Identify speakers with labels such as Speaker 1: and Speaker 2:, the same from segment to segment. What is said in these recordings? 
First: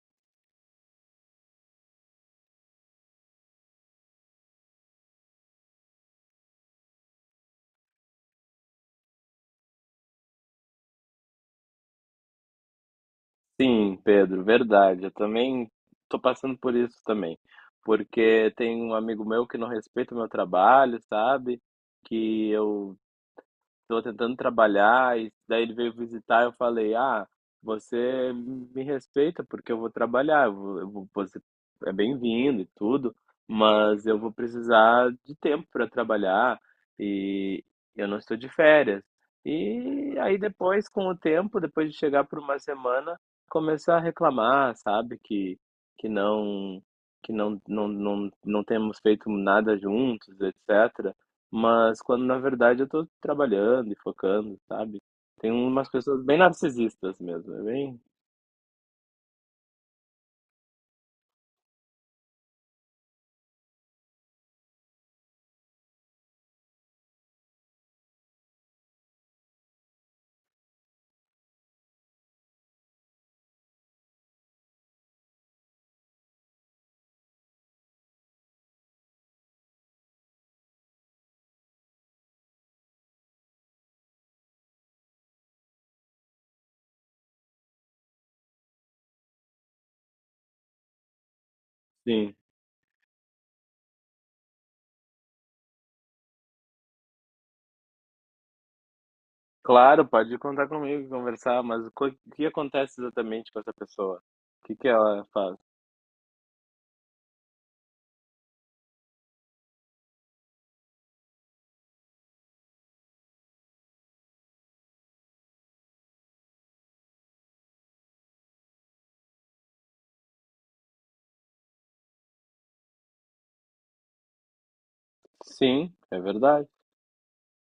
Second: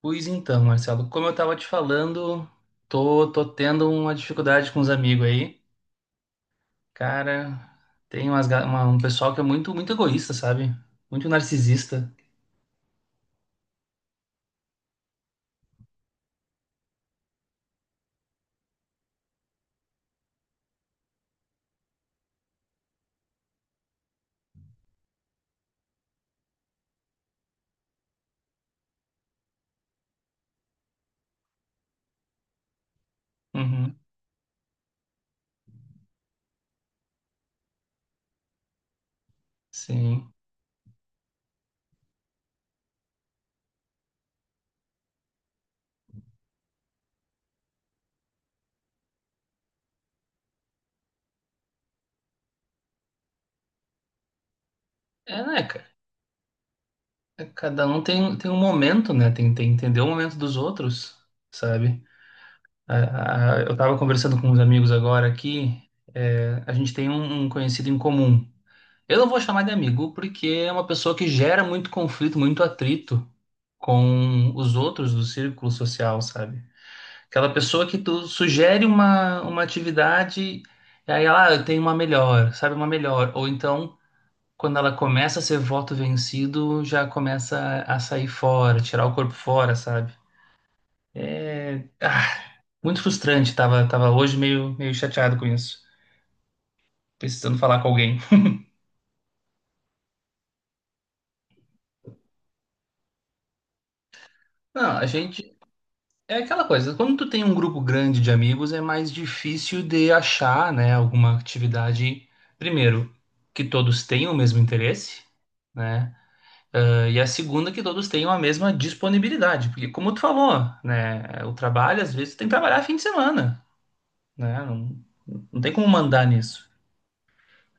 Speaker 1: Pois então, Marcelo, como eu tava te falando, tô tendo uma dificuldade com os amigos aí. Cara, tem um pessoal que é muito, muito egoísta, sabe? Muito narcisista.
Speaker 2: Sim, Pedro, verdade. Eu também tô passando por isso também. Porque tem um amigo meu que não respeita o meu trabalho, sabe? Que eu tô tentando trabalhar, e daí ele veio visitar, eu falei, ah, você me respeita porque eu vou trabalhar, você é bem-vindo e tudo,
Speaker 1: Uhum,
Speaker 2: mas eu vou precisar de tempo para trabalhar e eu não estou de férias. E
Speaker 1: sim.
Speaker 2: aí depois, com o tempo, depois de chegar por uma semana, começar a reclamar, sabe, que não que não, não, não, não temos feito nada juntos, etc. Mas quando na verdade eu tô trabalhando e focando, sabe?
Speaker 1: É,
Speaker 2: Tem
Speaker 1: né, cara?
Speaker 2: umas pessoas bem narcisistas
Speaker 1: É,
Speaker 2: mesmo, é
Speaker 1: cada
Speaker 2: bem,
Speaker 1: um tem um momento, né? Tem que entender o momento dos outros, sabe? Eu tava conversando com uns amigos agora aqui. É, a gente tem um conhecido em comum. Eu não vou chamar de amigo porque é uma pessoa que gera muito conflito, muito atrito com os outros do círculo social, sabe? Aquela pessoa que tu sugere uma atividade e aí ela: ah, eu tenho uma melhor, sabe, uma melhor. Ou então, quando ela começa a ser voto vencido, já começa a sair fora, tirar o corpo fora, sabe? É,
Speaker 2: sim.
Speaker 1: muito frustrante, tava hoje meio chateado com isso, precisando falar com alguém.
Speaker 2: Claro, pode contar comigo, conversar, mas o que acontece exatamente com essa pessoa? O que que
Speaker 1: Não, a
Speaker 2: ela
Speaker 1: gente.
Speaker 2: faz?
Speaker 1: É aquela coisa, quando tu tem um grupo grande de amigos, é mais difícil de achar, né, alguma atividade, primeiro, que todos tenham o mesmo interesse, né? Ah, e a segunda, que todos tenham a mesma disponibilidade, porque como tu falou, né, o trabalho, às vezes, tu tem que trabalhar fim de semana, né? Não, não tem como
Speaker 2: Sim, é
Speaker 1: mandar
Speaker 2: verdade.
Speaker 1: nisso.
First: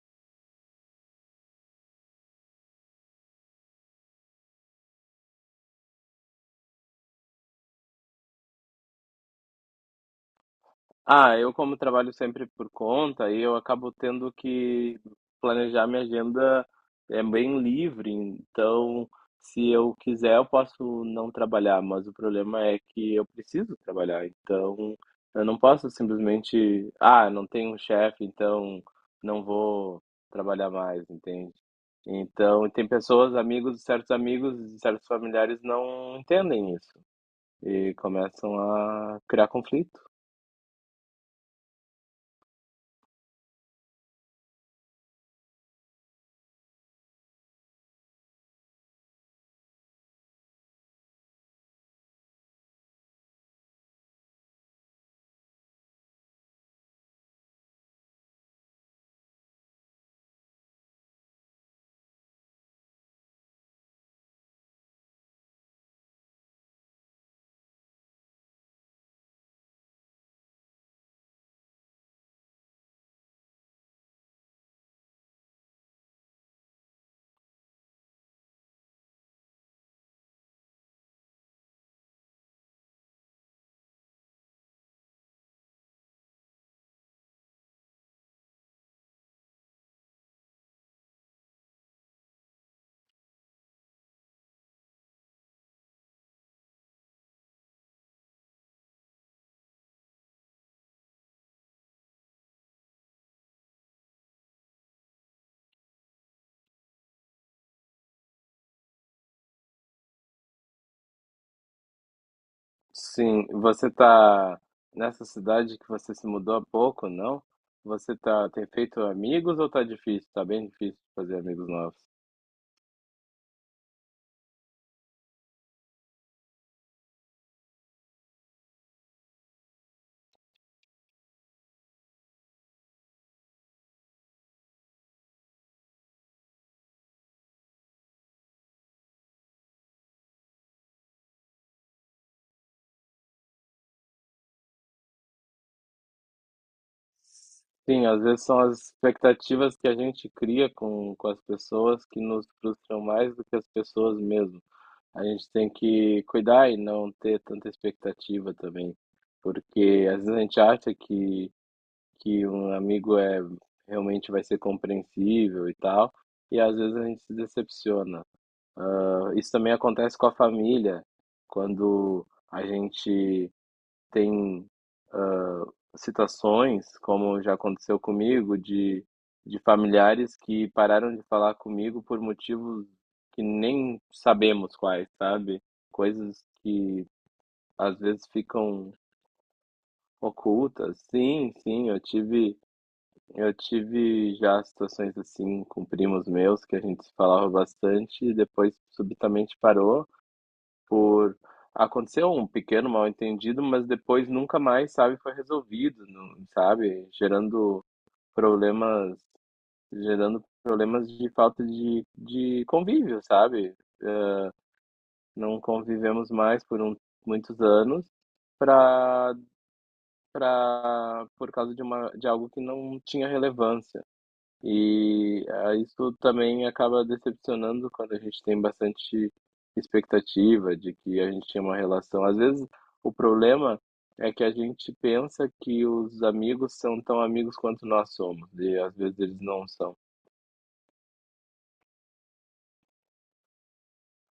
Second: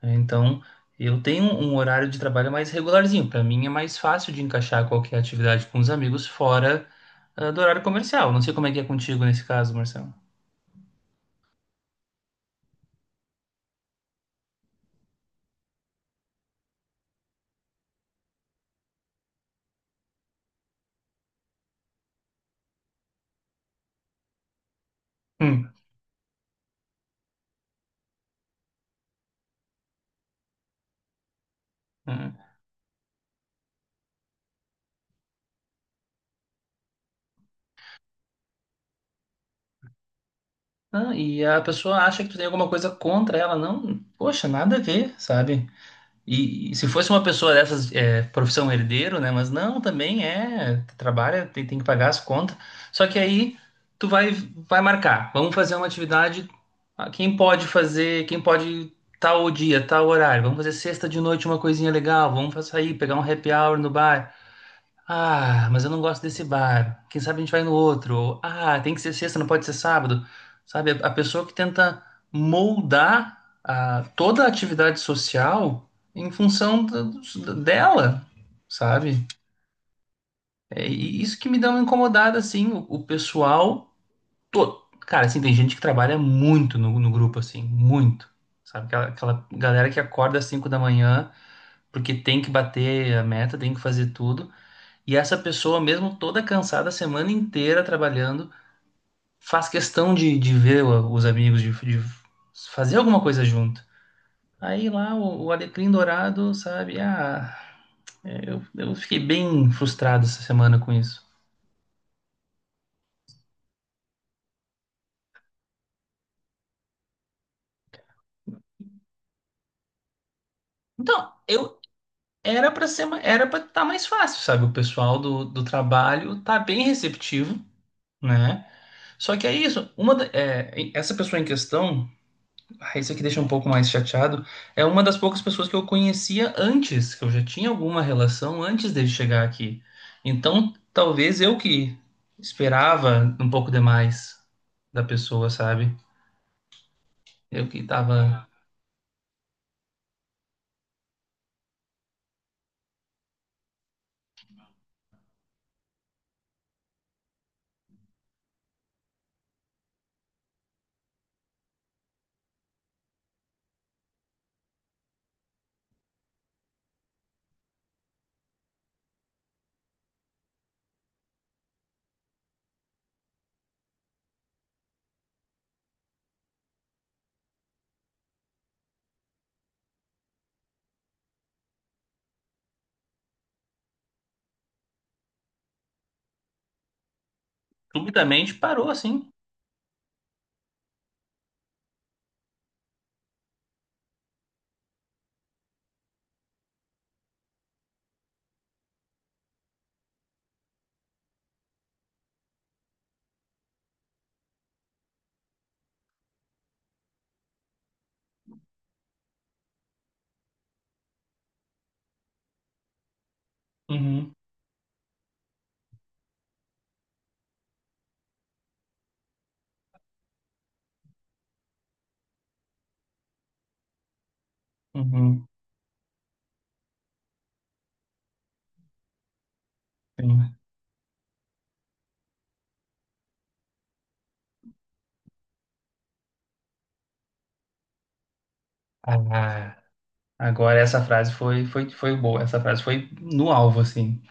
Speaker 1: Então, eu tenho um horário de trabalho mais regularzinho, para mim é mais fácil de encaixar qualquer atividade com os amigos fora, do horário comercial. Não sei como é que é contigo nesse caso, Marcelo.
Speaker 2: Ah, eu como trabalho sempre por conta, e eu acabo tendo que planejar minha agenda é bem livre, então se eu quiser eu posso não trabalhar, mas o problema é que eu preciso trabalhar, então eu não
Speaker 1: Hum,
Speaker 2: posso simplesmente, ah, não tenho um chefe, então não vou trabalhar mais, entende?
Speaker 1: hum.
Speaker 2: Então tem pessoas, amigos, certos familiares não entendem isso e começam a criar conflito.
Speaker 1: Ah, e a pessoa acha que tu tem alguma coisa contra ela, não? Poxa, nada a ver, sabe? E se fosse uma pessoa dessas, é, profissão herdeiro, né? Mas não, também é, trabalha, tem que pagar as contas. Só que aí tu vai marcar, vamos fazer uma atividade. Quem pode fazer, quem pode tal dia, tal horário, vamos fazer sexta de noite uma coisinha legal, vamos sair, pegar um happy hour no bar. Ah, mas eu não gosto desse bar. Quem sabe a gente vai no outro. Ou, tem que ser sexta, não pode ser sábado. Sabe, a pessoa que tenta moldar toda a atividade social em função dela, sabe? É, e isso que me dá uma incomodada, assim, o pessoal todo. Cara, assim, tem gente que trabalha muito no grupo, assim, muito. Sabe, aquela galera que acorda às 5 da manhã porque tem que bater a meta, tem que fazer tudo. E essa pessoa, mesmo toda cansada, a semana inteira trabalhando, faz questão de ver os amigos, de fazer alguma coisa junto. Aí lá o Alecrim Dourado, sabe? Ah, eu fiquei bem frustrado essa semana com isso.
Speaker 2: Sim, você tá nessa cidade que você se mudou há pouco, não? Você tá, tem feito amigos ou tá difícil? Tá bem difícil
Speaker 1: Então,
Speaker 2: fazer amigos
Speaker 1: eu
Speaker 2: novos.
Speaker 1: era para estar mais fácil, sabe? O pessoal do trabalho tá bem receptivo, né? Só que é isso, essa pessoa em questão. Ah, isso aqui deixa um pouco mais chateado. É uma das poucas pessoas que eu conhecia antes, que eu já tinha alguma relação antes dele chegar aqui. Então, talvez eu que esperava um pouco demais da pessoa, sabe? Eu que
Speaker 2: Sim, às vezes
Speaker 1: tava
Speaker 2: são as expectativas que a gente cria com as pessoas que nos frustram mais do que as pessoas mesmo. A gente tem que cuidar e não ter tanta expectativa também, porque às vezes a gente acha que um amigo é realmente vai ser compreensível e tal, e às vezes a gente se decepciona. Isso também acontece com a família, quando a gente tem situações, como já aconteceu comigo, de familiares que pararam de falar comigo por motivos que nem sabemos quais, sabe? Coisas que às vezes
Speaker 1: subitamente parou
Speaker 2: ficam
Speaker 1: assim.
Speaker 2: ocultas. Sim, sim, eu tive já situações assim com primos meus que a gente se falava bastante e depois subitamente parou. Por aconteceu um pequeno mal-entendido, mas depois nunca mais, sabe, foi resolvido, não- sabe, problemas, gerando problemas de falta de convívio, sabe?
Speaker 1: Uhum,
Speaker 2: Não convivemos mais por um, muitos anos para para por causa de uma de algo que não tinha relevância. E
Speaker 1: uhum,
Speaker 2: ah, isso também acaba decepcionando quando a gente tem bastante
Speaker 1: sim.
Speaker 2: expectativa de que a gente tinha uma relação. Às vezes, o problema é que a gente pensa que os amigos são tão amigos quanto nós somos, e às vezes eles não
Speaker 1: Ah,
Speaker 2: são.
Speaker 1: agora essa frase foi, boa. Essa frase foi no alvo, assim.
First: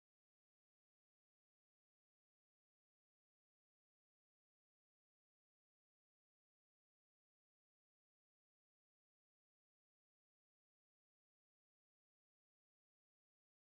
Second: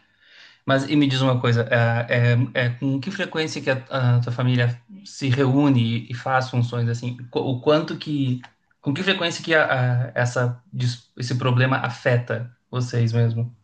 Speaker 1: Mas e me diz uma coisa, com que frequência que a tua família se reúne e faz funções assim? O quanto que, com que frequência que esse problema afeta vocês mesmo?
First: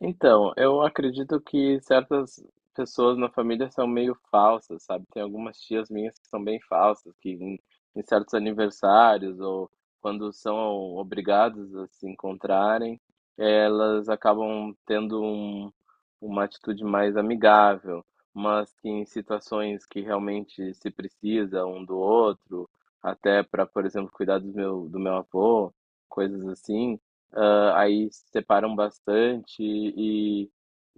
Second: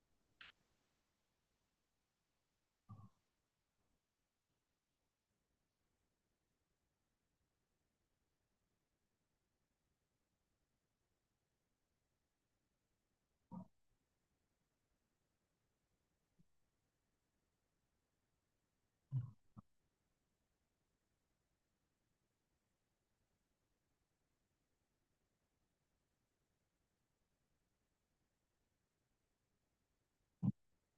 Speaker 2: Então, eu acredito que certas pessoas na família são meio falsas, sabe? Tem algumas tias minhas que são bem falsas, que em certos aniversários ou quando são obrigadas a se encontrarem, elas acabam tendo um, uma atitude mais amigável, mas que em situações que realmente se precisa um do outro, até para, por exemplo, cuidar do meu avô, coisas assim ah, aí se separam bastante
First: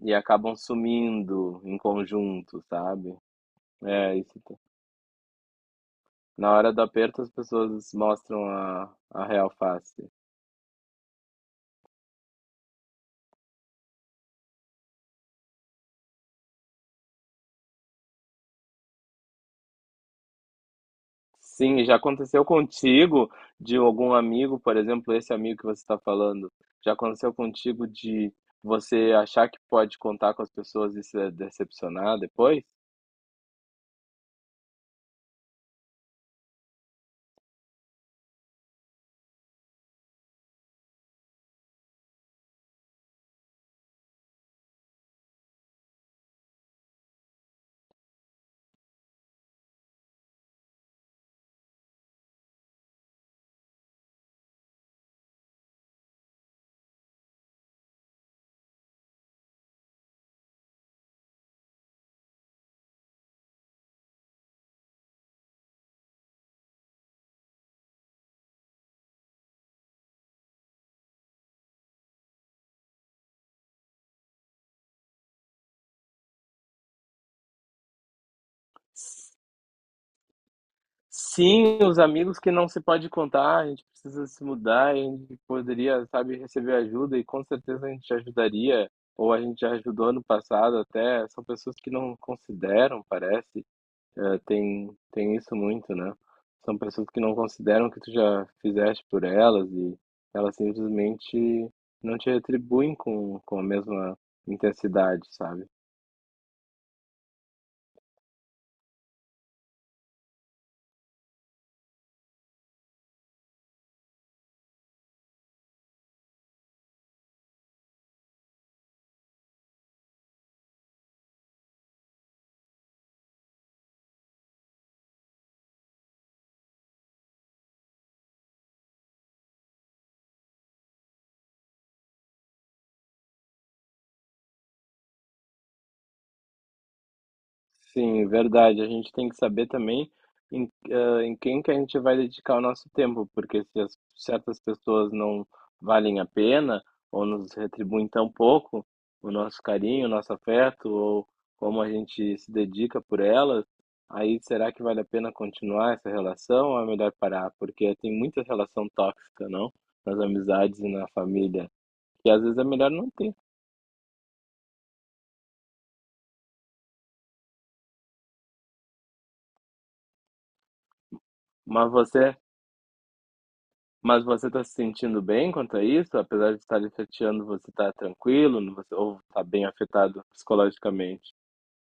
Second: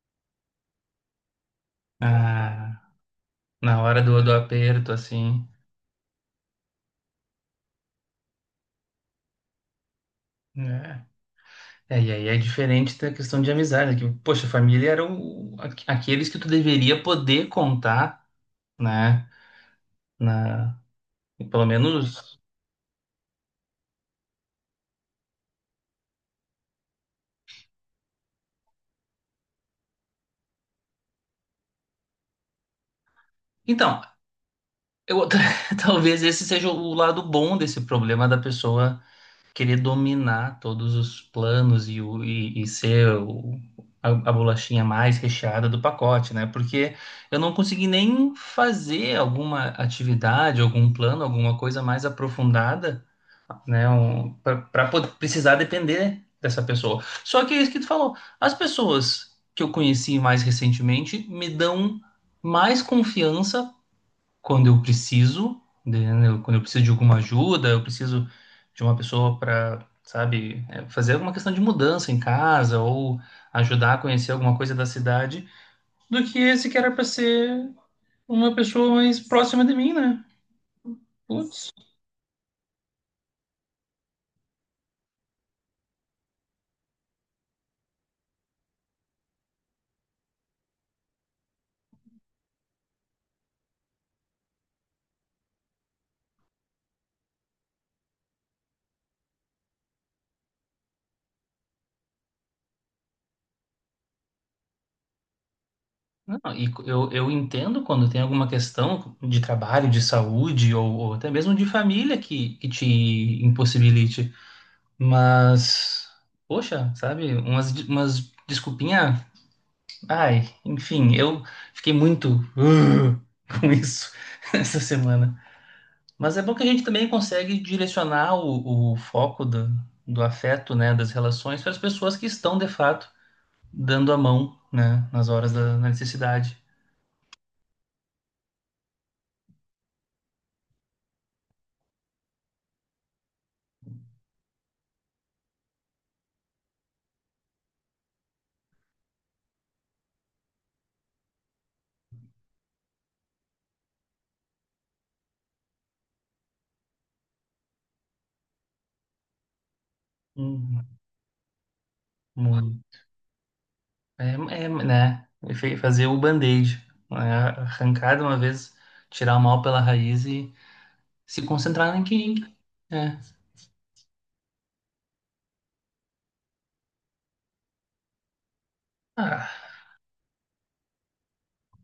Speaker 2: e acabam sumindo em conjunto,
Speaker 1: Ah,
Speaker 2: sabe?
Speaker 1: na hora
Speaker 2: É
Speaker 1: do
Speaker 2: isso.
Speaker 1: aperto, assim.
Speaker 2: Na hora do aperto, as pessoas mostram a real face.
Speaker 1: Né? É, e aí é diferente da questão de amizade, que, poxa, a família eram aqueles que tu deveria poder contar, né? Na, Pelo
Speaker 2: Sim, já
Speaker 1: menos.
Speaker 2: aconteceu contigo de algum amigo, por exemplo, esse amigo que você está falando, já aconteceu contigo de você achar que pode contar com as pessoas e se decepcionar depois?
Speaker 1: Então, Eu, talvez esse seja o lado bom desse problema da pessoa querer dominar todos os planos e ser a bolachinha mais recheada do pacote, né? Porque eu não consegui nem fazer alguma atividade, algum plano, alguma coisa mais aprofundada, né? Para precisar depender dessa pessoa. Só que é isso que tu falou. As pessoas que eu conheci mais recentemente me dão mais confiança quando eu preciso, né, quando eu preciso de alguma ajuda, eu preciso de uma pessoa para, sabe, fazer alguma questão de mudança em casa ou ajudar a conhecer alguma coisa da cidade, do que esse que era para ser uma pessoa mais próxima de mim, né? Putz,
Speaker 2: Sim, os amigos que não se pode contar, a gente precisa se mudar, a gente poderia, sabe, receber ajuda e com certeza a gente ajudaria, ou a gente já ajudou no passado até, são pessoas que não consideram, parece, eh, tem, tem isso muito, né? São pessoas que não consideram o que tu já fizeste por elas e elas simplesmente não te retribuem com a mesma intensidade, sabe?
Speaker 1: não, e eu entendo quando tem alguma questão de trabalho, de saúde ou até mesmo de família que te impossibilite, mas, poxa, sabe, umas desculpinhas. Ai, enfim, eu fiquei muito "Ugh", com isso essa semana. Mas é bom que a gente também consegue direcionar o foco do afeto, né, das relações para as pessoas que estão, de fato, dando a mão, né, nas horas da necessidade.
Speaker 2: Sim, é verdade. A gente tem que saber também em quem que a gente vai dedicar o nosso tempo, porque se as, certas pessoas não valem a pena ou nos retribuem tão pouco o nosso carinho, o nosso afeto ou como a gente se dedica por elas, aí será que vale a pena continuar essa relação ou é melhor parar? Porque tem muita relação tóxica, não? Nas amizades
Speaker 1: Hum,
Speaker 2: e na família, que às vezes é
Speaker 1: hum.
Speaker 2: melhor não ter.
Speaker 1: é, Fazer o band-aid, né, arrancar de uma vez, tirar o mal pela raiz e se
Speaker 2: Mas
Speaker 1: concentrar em quem.
Speaker 2: você
Speaker 1: É.
Speaker 2: Mas você está se sentindo bem quanto a isso? Apesar de estar lhe chateando, você está tranquilo? Você, ou está bem
Speaker 1: Ah.
Speaker 2: afetado psicologicamente?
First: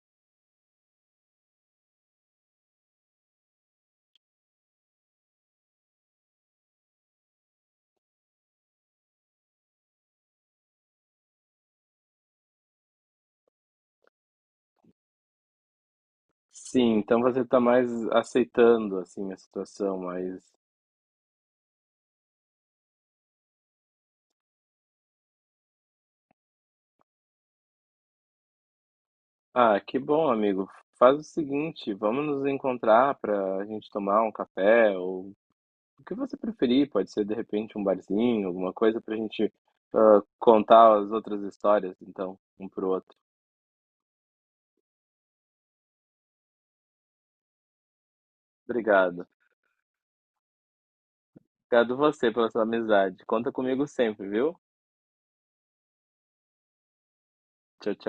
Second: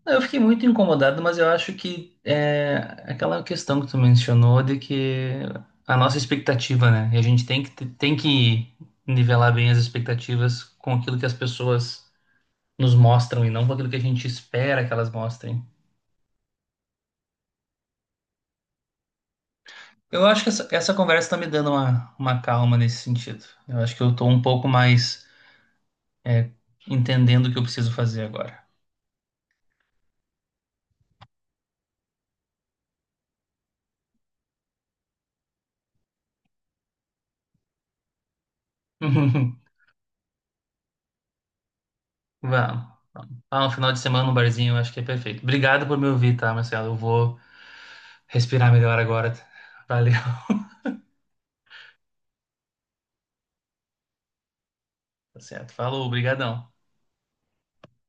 Speaker 1: Eu fiquei muito incomodado, mas eu acho que é aquela questão que tu mencionou de que a nossa expectativa, né? E a gente tem que nivelar bem as expectativas com aquilo que as pessoas nos mostram e não com aquilo que a gente espera que elas mostrem.
Speaker 2: Sim, então você está mais aceitando, assim, a situação,
Speaker 1: Eu acho
Speaker 2: mas...
Speaker 1: que essa conversa está me dando uma calma nesse sentido. Eu acho que eu tô um pouco mais é, entendendo o que eu preciso fazer agora.
Speaker 2: Ah, que bom, amigo. Faz o seguinte, vamos nos encontrar para a gente tomar um café, ou o que você preferir. Pode ser, de repente, um barzinho, alguma coisa para a gente contar as outras histórias, então, um
Speaker 1: Vamos.
Speaker 2: pro outro.
Speaker 1: Ah, um final de semana no barzinho, eu acho que é perfeito. Obrigado por me ouvir, tá, Marcelo? Eu vou. Respirar melhor
Speaker 2: Obrigado.
Speaker 1: agora. Valeu.
Speaker 2: Obrigado você pela sua amizade. Conta comigo sempre, viu?
Speaker 1: Tá certo. Falou, obrigadão.
Speaker 2: Tchau, tchau.